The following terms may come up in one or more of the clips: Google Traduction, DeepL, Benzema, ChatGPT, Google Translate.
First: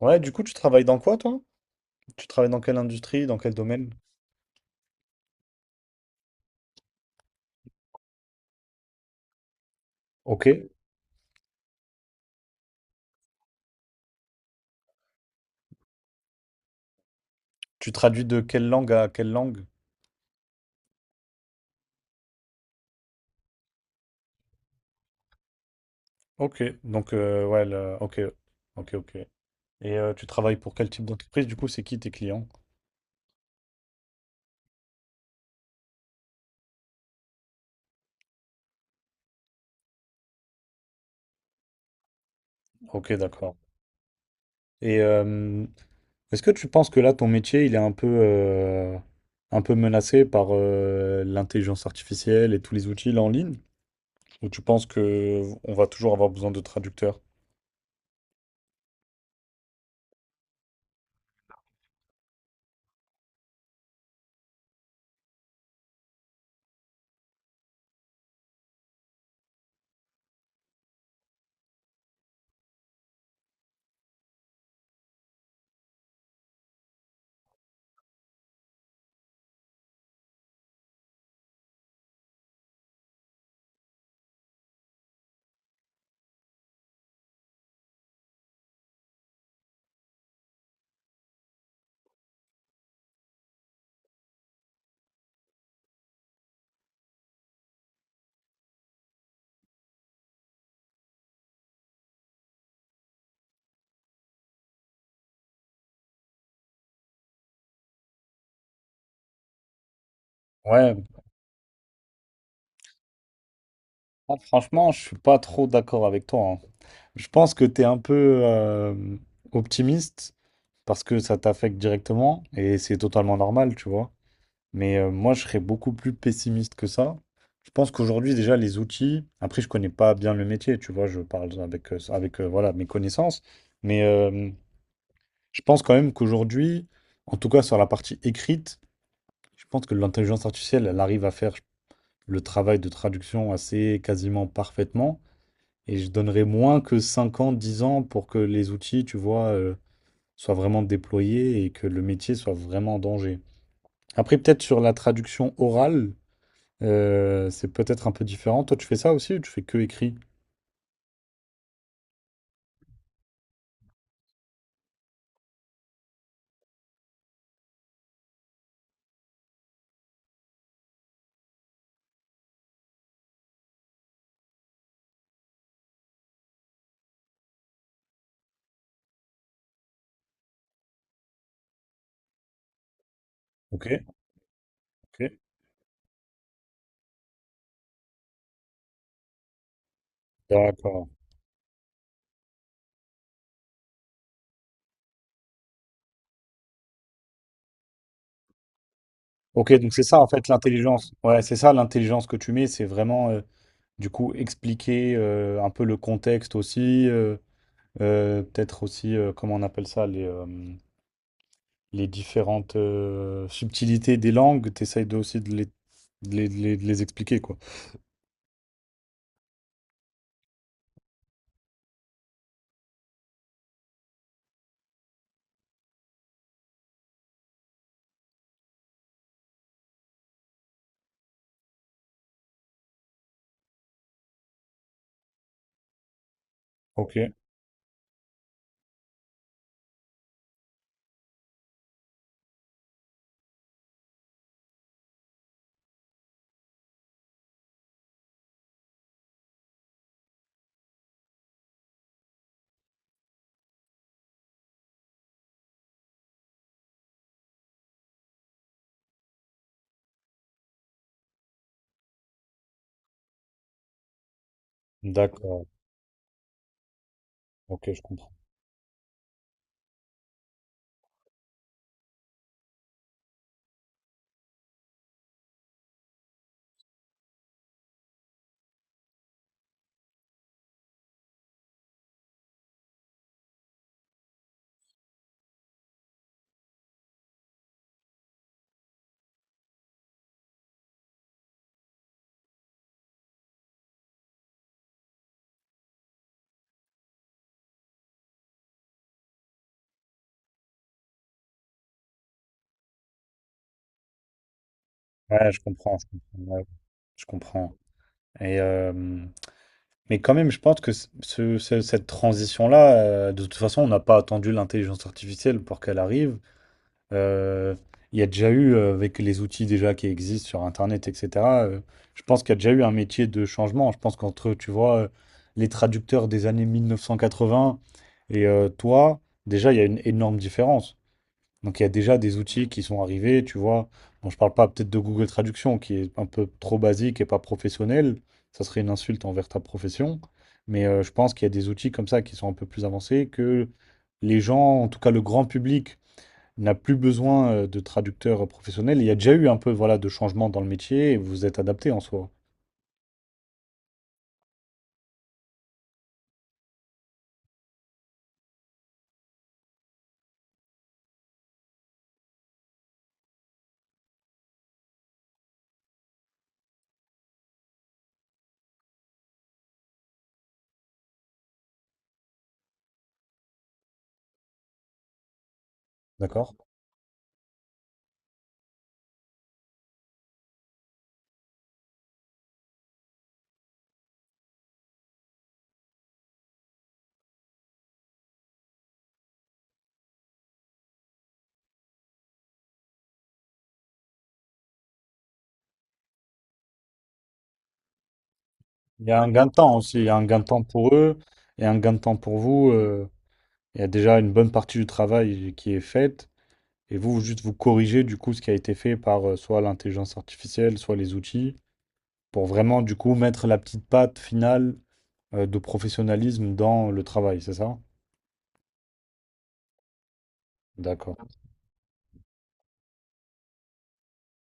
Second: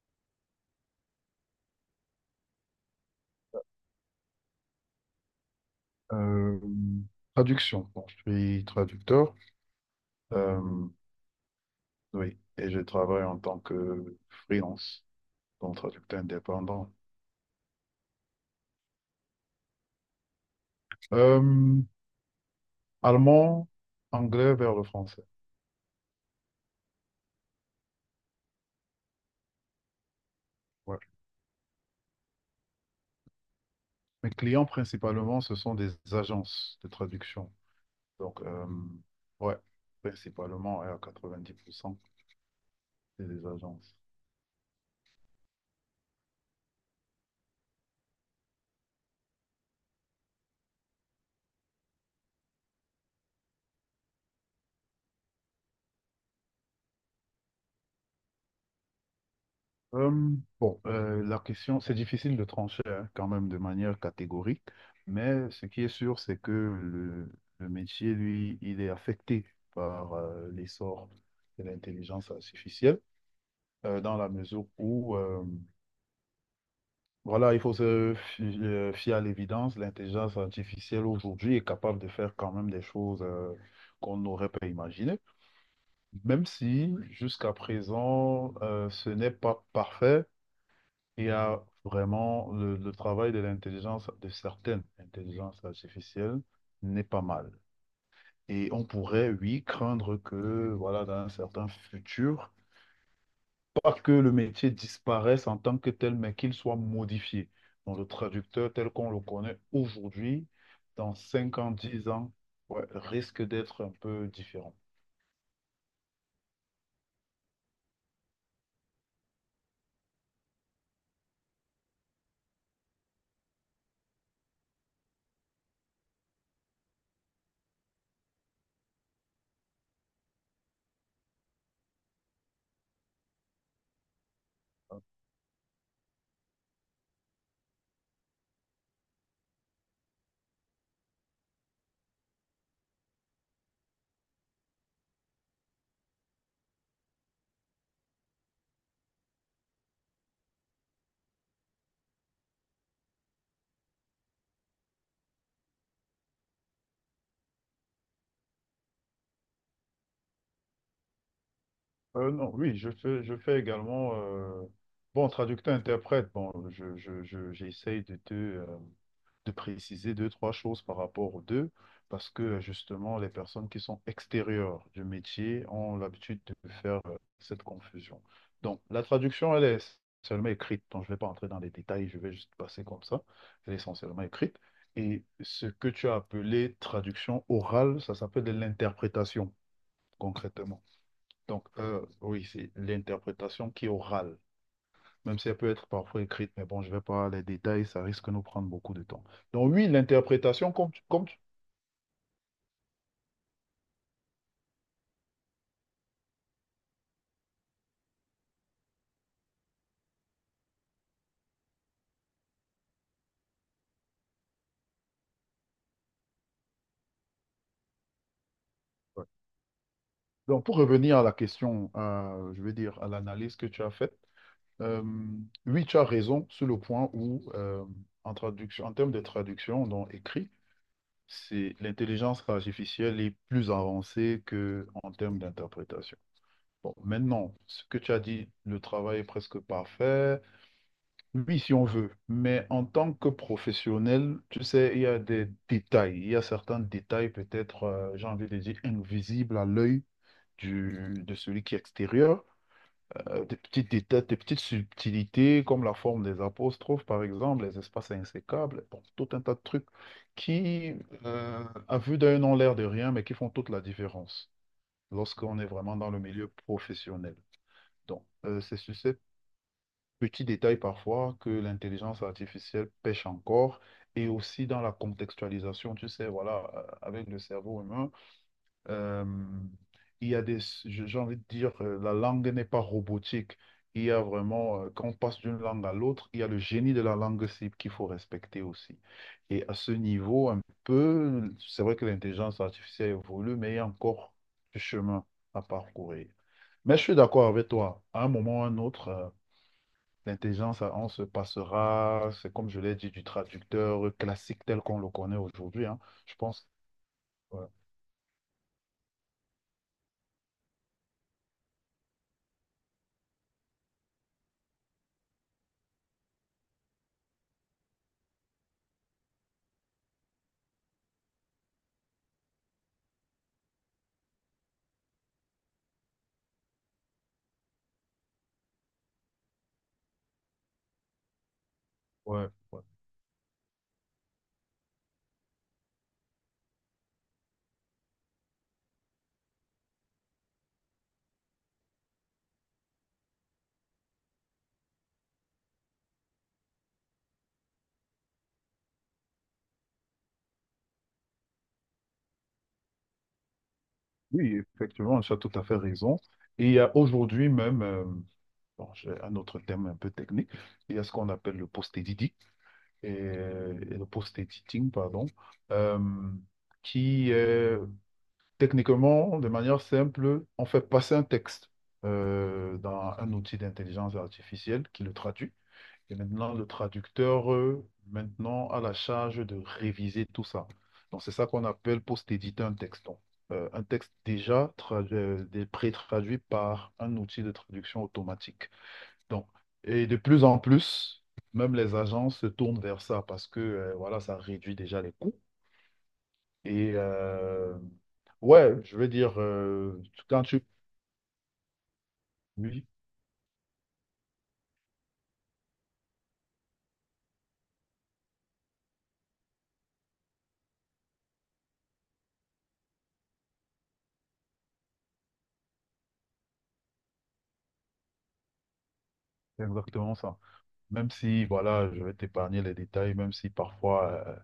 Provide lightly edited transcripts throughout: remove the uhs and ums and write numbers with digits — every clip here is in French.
Ouais, du coup, tu travailles dans quoi, toi? Tu travailles dans quelle industrie, dans quel domaine? Euh, Traduction. Bon, je suis traducteur. Ok. Euh, oui, et je travaille en tant que freelance, donc traducteur indépendant. Tu traduis de quelle langue à quelle langue? Euh, Allemand, anglais vers le français. Ok. Donc, ouais, ok. Ok, ok. Et tu travailles pour quel Ouais. type d'entreprise? Du coup, c'est qui tes clients? Mes clients principalement, ce sont des agences de traduction. Donc, ouais, principalement ouais, à 90%, Ok, c'est des d'accord. agences. Et est-ce que tu penses que là, ton métier, il est un peu menacé par l'intelligence artificielle et tous les outils là en ligne? Ou tu penses que on va toujours avoir besoin de traducteurs? Bon, la question, c'est difficile de trancher hein, quand même de manière catégorique, mais ce qui est sûr, c'est que le métier, lui, il est affecté par l'essor de l'intelligence artificielle, dans la mesure où, voilà, il faut se fier à l'évidence, l'intelligence artificielle aujourd'hui est capable de faire quand même des choses qu'on n'aurait pas imaginées, même si jusqu'à présent, ce n'est pas parfait. Il y a vraiment le travail de l'intelligence, de certaines intelligences artificielles n'est pas mal. Et on pourrait, oui, craindre que, voilà, dans un certain futur, pas que le métier disparaisse en tant que tel, mais qu'il soit modifié. Donc, le traducteur tel qu'on le connaît aujourd'hui, Ouais. dans 5 ans, 10 ans, ouais, risque d'être un peu Ah, différent. franchement, je suis pas trop d'accord avec toi. Je pense que tu es un peu optimiste parce que ça t'affecte directement et c'est totalement normal, tu vois. Mais moi, je serais beaucoup plus pessimiste que ça. Je pense qu'aujourd'hui, déjà, les outils, après, je connais pas bien le métier, tu vois, je parle avec, avec voilà, mes connaissances. Mais je pense quand même qu'aujourd'hui, en tout cas sur la partie écrite, je pense que l'intelligence artificielle, elle arrive à faire le travail de traduction assez quasiment parfaitement. Et je donnerais moins que 5 ans, 10 ans pour que les outils, tu vois, soient vraiment déployés et que le métier soit vraiment en danger. Après, peut-être sur la traduction orale, c'est peut-être un peu différent. Toi, tu fais ça aussi ou tu fais que écrit? Non, oui, je fais également, bon, traducteur-interprète, bon, j'essaye de te, de préciser deux, trois choses par rapport aux deux, parce que justement, les personnes qui sont extérieures du métier ont l'habitude de faire cette confusion. Donc, la traduction, elle est seulement écrite, donc je ne vais pas entrer dans les détails, je vais juste passer comme ça, elle est Ok, essentiellement écrite. Et ok. ce que tu as appelé traduction orale, ça s'appelle de l'interprétation, concrètement. D'accord. Donc, oui, c'est l'interprétation qui est orale, même si elle peut être parfois écrite, mais bon, je ne vais pas les détails, ça risque de nous prendre beaucoup de temps. Donc, Ok, oui, donc c'est ça en fait l'interprétation, comme, tu- l'intelligence. comme, tu- Ouais, c'est ça l'intelligence que tu mets, c'est vraiment du coup expliquer un peu le contexte aussi. Peut-être aussi, comment on appelle ça, les différentes subtilités des langues, t'essayes de, aussi de les, de les expliquer, quoi. Ouais. Donc, pour revenir à la question, je veux dire, à l'analyse que tu as faite, euh, oui, tu as raison sur le point où, en traduction, en termes de traduction, donc écrit, c'est l'intelligence artificielle est plus avancée que en termes d'interprétation. Bon, Ok. maintenant, ce que tu as dit, le travail est presque parfait. Oui, si on veut, mais en tant que professionnel, tu sais, il y a des détails, il y a certains détails peut-être, j'ai envie de dire, invisibles à l'œil du, de celui qui est extérieur des petites détails, des petites subtilités comme la forme des apostrophes, par exemple, les espaces insécables, bon, tout un tas de trucs qui, à vue d'œil, n'ont l'air de rien, mais qui font toute la différence lorsqu'on est D'accord, vraiment dans le milieu professionnel. ok, je Donc, comprends. C'est sur ces petits détails parfois que l'intelligence artificielle pêche encore, et aussi dans la contextualisation, tu sais, voilà, avec le cerveau humain. Euh, il y a des, j'ai envie de dire, la langue n'est pas robotique. Il y a vraiment, quand on passe d'une langue à l'autre, il y a le génie de la langue cible qu'il faut respecter aussi. Et à ce niveau, un peu, c'est vrai que l'intelligence artificielle évolue, mais il y a encore du chemin à parcourir. Mais je suis d'accord avec toi. À un moment ou à un autre, l'intelligence, on se passera, c'est comme je l'ai dit, du traducteur classique tel qu'on le connaît Ouais, aujourd'hui, hein. je Je comprends. Ouais, pense. je Ouais, comprends. Et, mais quand même, je pense que cette transition-là, de toute façon, on n'a pas attendu l'intelligence artificielle pour qu'elle arrive. Euh, il y a déjà eu, avec les outils déjà qui existent sur Internet, etc., je pense qu'il y a déjà eu un métier de changement. Je pense qu'entre, tu vois, les traducteurs des années 1980 et toi, déjà, il y a une énorme différence. Donc, il y a déjà des ouais. outils Ouais. qui sont arrivés, tu vois. Bon, je parle pas peut-être de Google Traduction, qui est un peu trop basique et pas professionnel. Ça serait une insulte envers ta profession. Mais je pense qu'il y a des outils comme ça qui sont un peu plus avancés que les gens, en tout cas le grand public, n'a plus besoin de traducteurs professionnels. Il y a déjà eu un peu voilà, de changement dans le métier et vous vous êtes adapté en soi. Oui, effectivement, tu as tout à fait raison. Et il y a aujourd'hui même, bon, j'ai un autre terme un peu technique, il y a ce qu'on appelle le post-editing, et le post-editing, pardon, euh, qui est techniquement, de manière simple, on fait passer un texte dans un outil d'intelligence artificielle qui le traduit. Et maintenant, D'accord? le traducteur, maintenant, a la charge de réviser tout ça. Donc, c'est ça qu'on appelle post-éditer un texte. Donc, un texte déjà pré-traduit par un outil de traduction automatique. Donc, et de plus en plus, même les agences se tournent vers ça parce que voilà, ça réduit déjà les coûts. Et ouais, je Il veux y a un dire, gain de temps aussi. Il y a un gain quand de temps tu... pour eux et un gain de temps pour vous. Oui, Il y a déjà une bonne partie du travail qui est faite et vous, vous juste vous corrigez du coup ce qui a été fait par soit l'intelligence artificielle, soit les outils pour vraiment du coup mettre la petite patte finale de professionnalisme dans le travail, c'est ça? c'est exactement ça. Même D'accord. si, voilà, je vais t'épargner les détails, même si parfois...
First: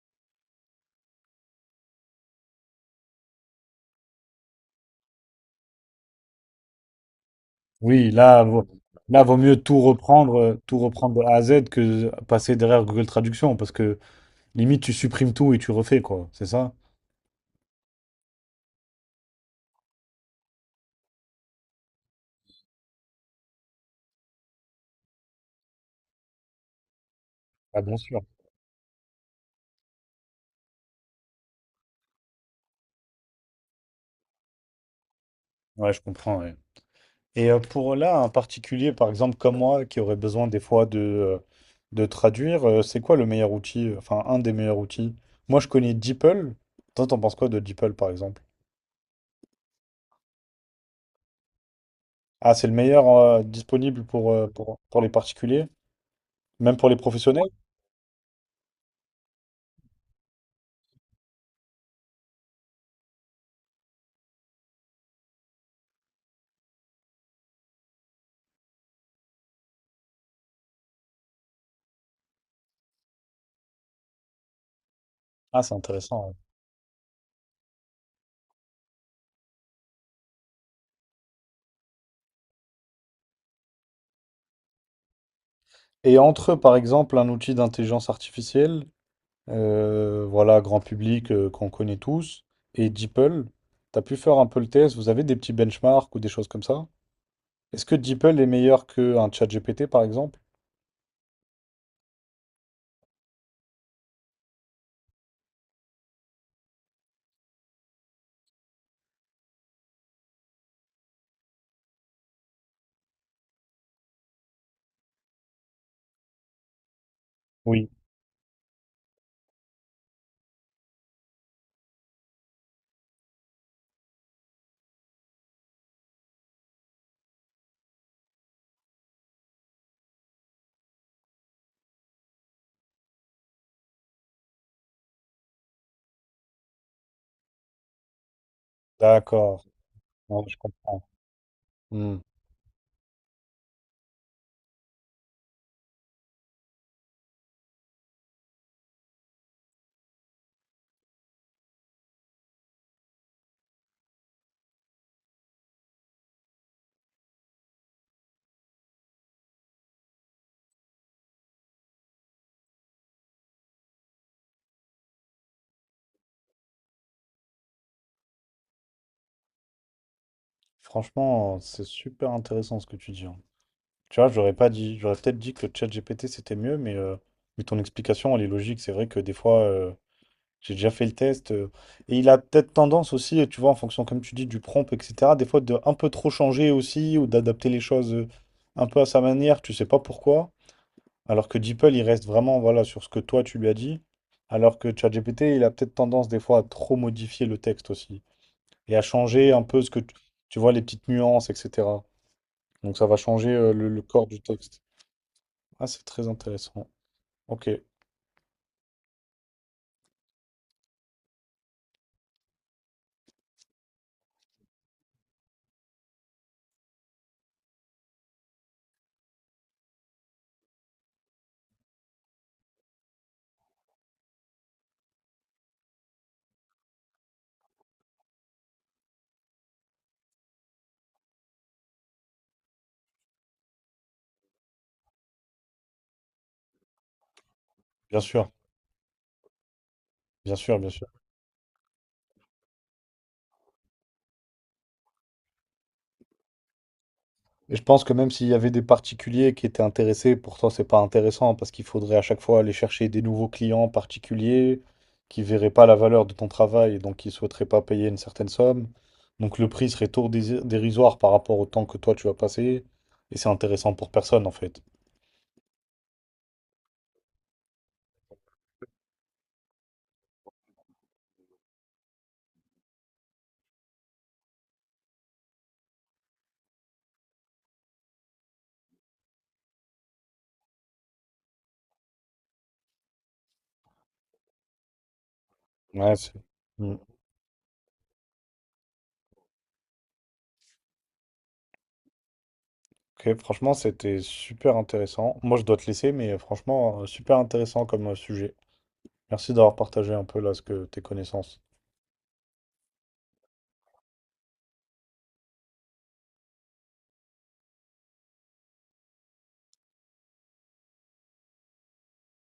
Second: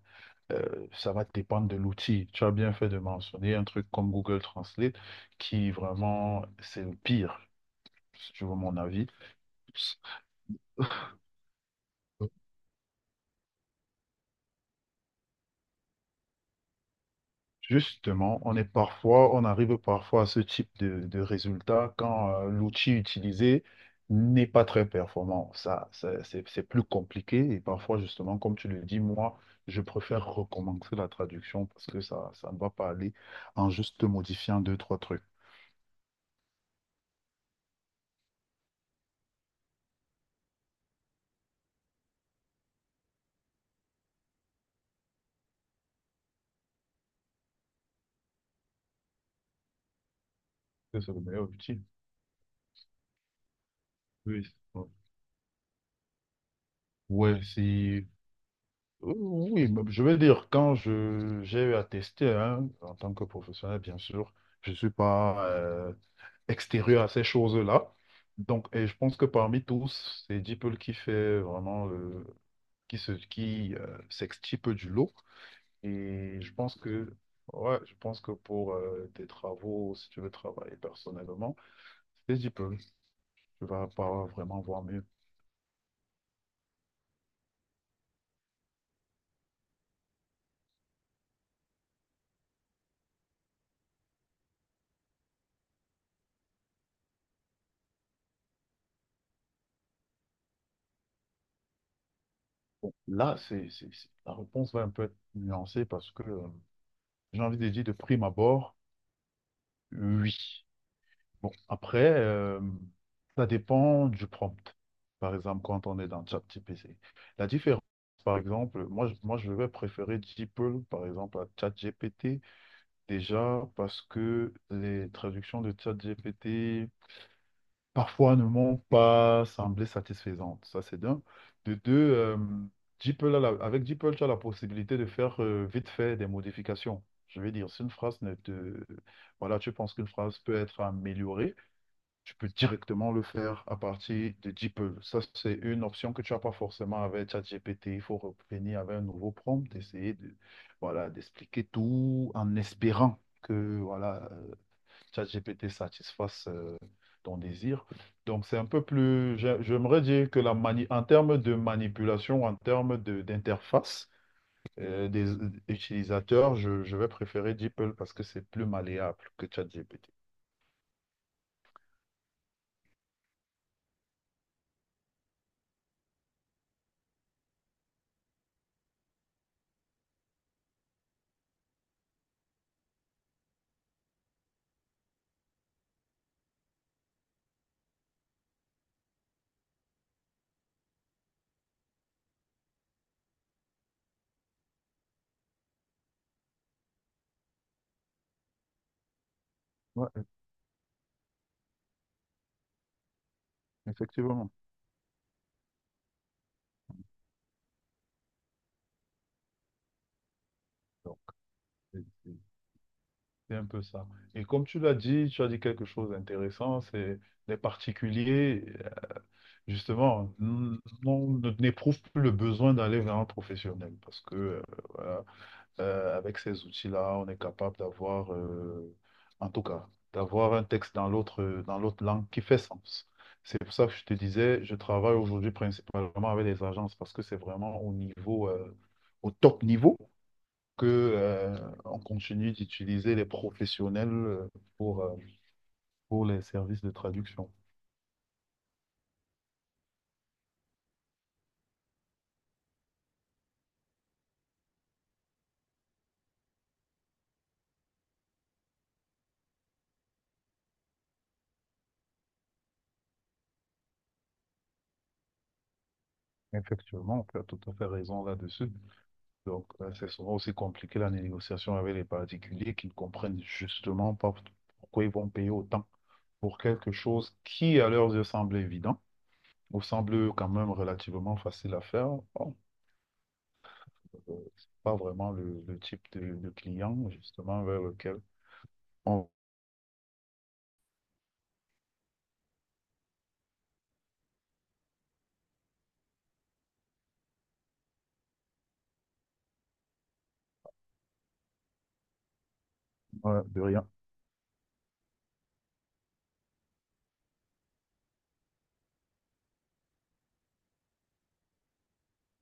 Ça va dépendre de l'outil. Tu as bien fait de mentionner un truc comme Google Translate qui vraiment, c'est le pire, Oui, si tu veux mon avis. là, vaut mieux tout reprendre de A à Z que passer derrière Google Traduction, parce que limite, tu supprimes tout et tu refais, quoi. C'est ça? Justement, on est parfois, on arrive parfois à ce type de résultat quand l'outil utilisé n'est pas très performant. Ça, c'est plus compliqué et Ah, bien parfois, sûr. justement, comme tu le dis, moi, je préfère recommencer la traduction parce que ça ne va pas aller en juste modifiant deux, trois trucs. Ouais, je comprends, ouais. Et pour là, un particulier, par exemple, comme moi, qui aurait besoin des fois de traduire, c'est quoi le meilleur outil, enfin, un des meilleurs outils? Moi, je connais DeepL. Toi, t'en penses quoi de DeepL, par exemple? C'est le meilleur outil. Ah, c'est le meilleur disponible Oui. Pour les particuliers, même pour les Ouais, professionnels? c'est... Oui, bah, je veux dire, quand je j'ai eu à tester, hein, en tant que professionnel, bien sûr, je ne suis pas extérieur à ces choses-là. Donc, et je pense que parmi tous, c'est DeepL qui fait vraiment le... qui s'extirpe du lot. Ah, c'est intéressant. Ouais. Et je pense que ouais, je pense que pour tes travaux, si tu veux travailler personnellement, c'est DeepL. Tu vas pas vraiment voir mieux. Et entre, eux, par exemple, un outil d'intelligence artificielle, voilà, grand public qu'on connaît tous, et DeepL, t'as pu faire un peu le test, vous avez des petits benchmarks ou des choses comme ça? Est-ce que DeepL est meilleur qu'un ChatGPT, par exemple? Bon, là, la réponse va un peu être nuancée parce que. J'ai envie de dire de prime abord, oui. Bon, après, ça dépend du prompt. Par exemple, quand on est dans ChatGPT. La différence, Oui. par exemple, moi, moi je vais préférer DeepL, par exemple, à ChatGPT, déjà parce que les traductions de ChatGPT parfois ne m'ont pas semblé satisfaisantes. Ça, c'est d'un. De deux, DeepL avec DeepL, tu as la possibilité de faire vite fait des modifications. Je veux dire, si une phrase ne te... Voilà, D'accord. tu penses qu'une phrase Ouais, peut je être comprends. améliorée, Hmm. tu peux directement le faire à partir de DeepL. Ça, c'est une option que tu n'as pas forcément avec ChatGPT. Il faut revenir avec un nouveau prompt, essayer de, voilà, d'expliquer tout en espérant que, voilà, ChatGPT satisfasse ton désir. Donc, c'est un peu plus, j'aimerais dire que en termes de manipulation, en termes d'interface des utilisateurs, je vais préférer DeepL parce que c'est plus malléable que ChatGPT. Franchement, c'est super intéressant ce que tu dis, hein. Tu vois, j'aurais pas dit, j'aurais peut-être dit que ChatGPT c'était mieux, mais ton explication, elle est logique. C'est vrai que des fois, j'ai déjà fait le test. Et il a peut-être tendance aussi, tu vois, en fonction, comme tu dis, du prompt, etc., des fois de un peu trop changer aussi, ou d'adapter les choses un peu à sa manière, tu sais pas pourquoi. Alors que DeepL, il reste vraiment, voilà, sur ce que toi, tu lui as dit. Alors que ChatGPT, il a peut-être tendance des fois à trop modifier le texte aussi. Et à changer un peu ce que tu, Ouais, tu vois, les petites nuances, etc. Donc ça va changer le corps du effectivement. texte. Ah, c'est très intéressant. Ok, Donc, c'est c'est- c'est un peu ça. Et comme tu l'as dit, tu as dit quelque chose d'intéressant, c'est les particuliers, justement, n'éprouvent plus le besoin d'aller vers un professionnel parce que voilà, avec ces outils-là, on est capable d'avoir, en tout cas, d'avoir un texte dans l'autre langue qui fait sens. C'est pour ça que je te disais, je travaille aujourd'hui principalement avec les agences parce que c'est vraiment au bien niveau, sûr, au top niveau que, bien sûr. On continue d'utiliser les professionnels pour, euh, pour les services de traduction. Et je pense que même s'il y avait des particuliers qui étaient intéressés, pour toi, c'est pas intéressant parce qu'il faudrait à chaque fois aller chercher des nouveaux clients particuliers qui verraient pas la valeur de ton travail et donc qui souhaiteraient pas payer une certaine somme. Donc le prix serait tout dérisoire par rapport au temps que toi tu vas passer et c'est intéressant pour personne en fait. Effectivement, tu as tout à fait raison là-dessus. Donc, c'est souvent aussi compliqué la négociation avec les particuliers qui ne comprennent justement pas pourquoi ils vont payer autant pour quelque chose qui, à leurs yeux, semble évident ou semble quand même relativement facile à faire. Bon, c'est pas vraiment le type Ouais, c'est- de Mm. client, justement, vers lequel on Ok, franchement, c'était super intéressant. Moi, je dois te laisser, mais franchement, super intéressant comme sujet. Merci d'avoir partagé un peu là ce que tes connaissances. va de rien.